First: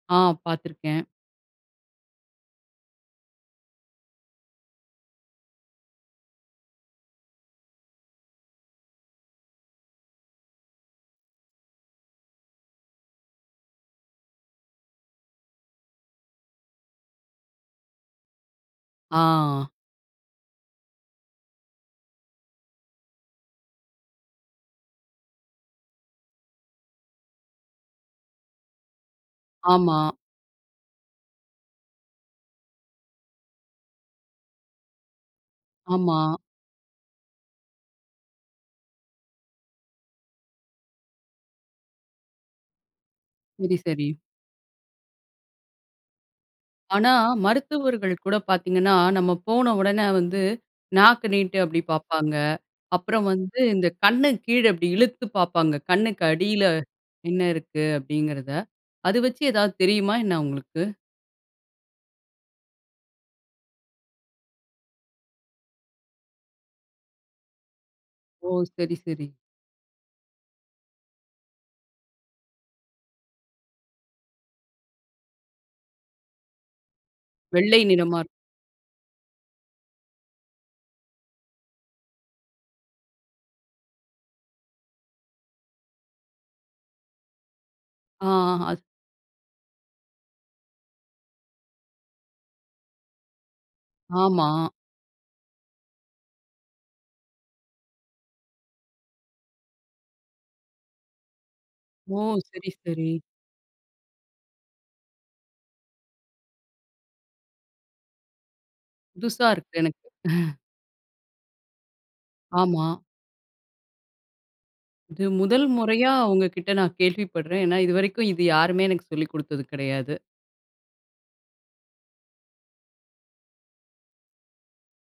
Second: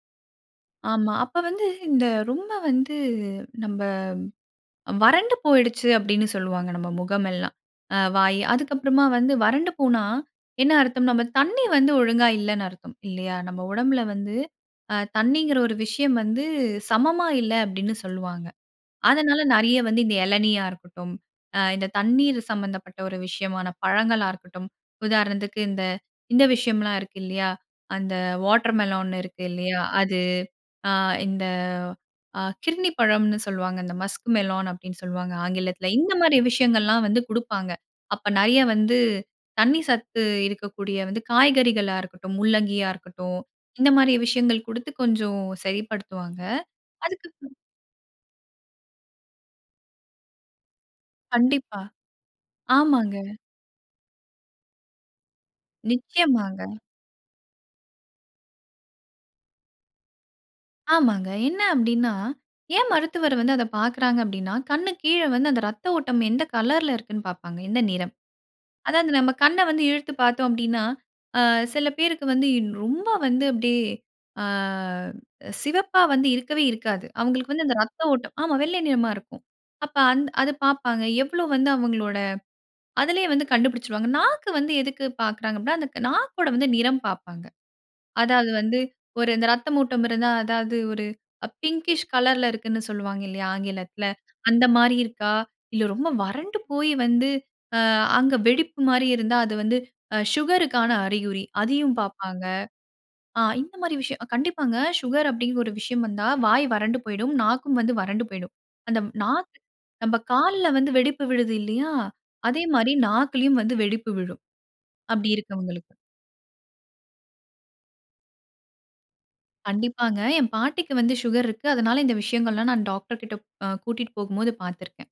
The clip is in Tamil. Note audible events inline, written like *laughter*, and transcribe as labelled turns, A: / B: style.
A: ஆ பாத்திருக்கேன்.
B: ஆமா. அப்ப வந்து இந்த ரொம்ப வந்து நம்ப வறண்டு போய்டுச்சு அப்டின்னு சொல்லுவாங்க, நம்ம முகம் எல்லாம். அ வாயி. அதுக்கு அப்புறமா வந்து வறண்டு போனா, என்ன அர்த்தம்? நம்ப தண்ணீ வந்து ஒழுங்கா இல்லன்னு அர்த்தம். இல்லையா, நம்ப உடம்பில வந்து அ தண்ணீங்குற ஒரு விஷயம் வந்து சமமா இல்ல அப்டின்னு சொல்லுவாங்க. அதனால,
A: ஆ.
B: நிறைய வந்து இந்த இளநீயா இருக்கட்டும், அ இந்த தண்ணீர் சம்மந்தப்பட்ட ஒரு விஷயமான பழங்களா இருக்கட்டும். உதாரணத்துக்கு இந்த, இந்த விஷயம்லாம் இருக்கு இல்லையா, அந்த வாட்டர்மெலன் இருக்கு இல்லையா,
A: ஆமா.
B: அது அ இந்த, அ கிர்ணிப்பழம்னு சொல்வாங்க. இந்த மஸ்க் மெலான் அப்படின்னு சொல்லுவாங்க ஆங்கிலத்தில. இந்த
A: ஆமா.
B: மாரி விஷயங்கள்லாம் வந்து குடுப்பாங்க. அப்போ நிறைய வந்து, தண்ணீ சத்து இருக்கக்கூடிய வந்து, காய்கறிகளா இருக்கட்டும். முள்ளங்கியா இருக்கட்டும்,
A: சரி,
B: இந்த
A: சரி.
B: மாரி விஷயங்கள் குடுத்து கொஞ்சம் சரிப்படுத்துவாங்க.
A: ஆனா,
B: அதுக்கு *unintelligible*
A: மருத்துவர்கள் கூட பாத்தீங்கன்னா, நம்ம போன உடனே வந்து, நாக்கு நீட்டு அப்படி
B: கண்டிப்பா,
A: பாப்பாங்க.
B: ஆமாங்க.
A: அப்புறம் வந்து இந்த கண்ணு கீழே இப்டி இழுத்துப் பாப்பாங்க. கண்ணுக்கு
B: நிச்சயமாங்க.
A: அடியில என்ன இருக்கு அப்டிங்குறத. அதை வச்சி ஏதாவது தெரியுமா என்ன அவுங்களுக்கு?
B: ஆமாங்க. என்னா அப்டின்னா, ஏன் மருத்துவர் வந்து அத பாக்கிறாங்க அப்டின்னா, கண்ணுக் கீழ வந்து அந்த ரத்த ஓட்டம் எந்த கலர்ல இருக்குன்னு பாப்பாங்க. எந்த நிறம்.
A: ஓ! சரி,
B: அதாவது
A: சரி.
B: நம்ம கண்ண வந்து இழுத்து பாத்தோம் அப்டின்னா, அ சில பேருக்கு வந்து ரொம்ப வந்து, அப்டியே அ சிவப்பா வந்து இருக்கவே இருக்காது. அவுங்களுக்கு வந்து அந்த
A: வெள்ளை
B: இரத்த
A: நிறமா இருக்கும்.
B: ஓட்டம் ஆமா வெள்ளை நிறமா இருக்கும். அப்ப அந்த அதை பாப்பாங்க. எவ்வளவு வந்து அவுங்களோட, அதிலயே வந்து கண்டுபிடிச்சிடுவாங்க. நாக்கு வந்து எதுக்கு பாக்கிறாங்க அப்டின்னா, அந்த நாக்கோட வந்து நிறம் பாப்பாங்க.
A: ஆ,
B: அதாவது வந்து
A: அத
B: ஒரு இந்த இரத்தம் ஓட்டம் இருந்தா, அதாவது ஒரு பின்ங்கிஷ் கலர்ல இருக்குன்னு சொல்லுவாங்க இல்லயா, ஆங்கிலத்தில
A: ஆமா.
B: அந்த மாரி இருக்கா, இல்லை ரொம்ப வறண்டு போயி வந்து அ அங்க வெடிப்பு மாரி இருந்தா, அது வந்து சுகருக்கான அறிகுறி. அதையும்
A: ஓ!
B: பாப்பாங்க.
A: சரி, சரி.
B: அ இந்த மாரி விஷயம், அ கண்டிப்பாங்க. சுகர் அப்டிங்கிற ஒரு விஷயம் வந்தா, வாய் வறண்டு போய்டும். நாக்கும் வந்து வறண்டு போய்டும். அந்த ம்
A: புதுசா
B: நாக்கு
A: இருக்கு எனக்கு.
B: நம்ப
A: *chuckles*
B: கால்ல வந்து வெடிப்பு விழுது இல்லையா, அதே
A: ஆமா.
B: மாரி நாக்கிலயும் வந்து வெடிப்பு விழும்.
A: இது
B: அப்படி
A: முதல்
B: இருக்கவங்களுக்கு.
A: முறையா உங்க கிட்ட நான் கேள்விப்படுறேன். ஏன்னா இதுவரைக்கும் இது யாருமே எனக்கு சொல்லிக் குடுத்தது கிடையாது.
B: கண்டிப்பாங்க. என் பாட்டிக்கு வந்து சுகர் இருக்கு. அதனால இந்த விஷயங்கள் எல்லாம் நான் டாக்டர்கிட்ட அ கூட்டிட்டு போகும்போது பாத்திருக்கேன்.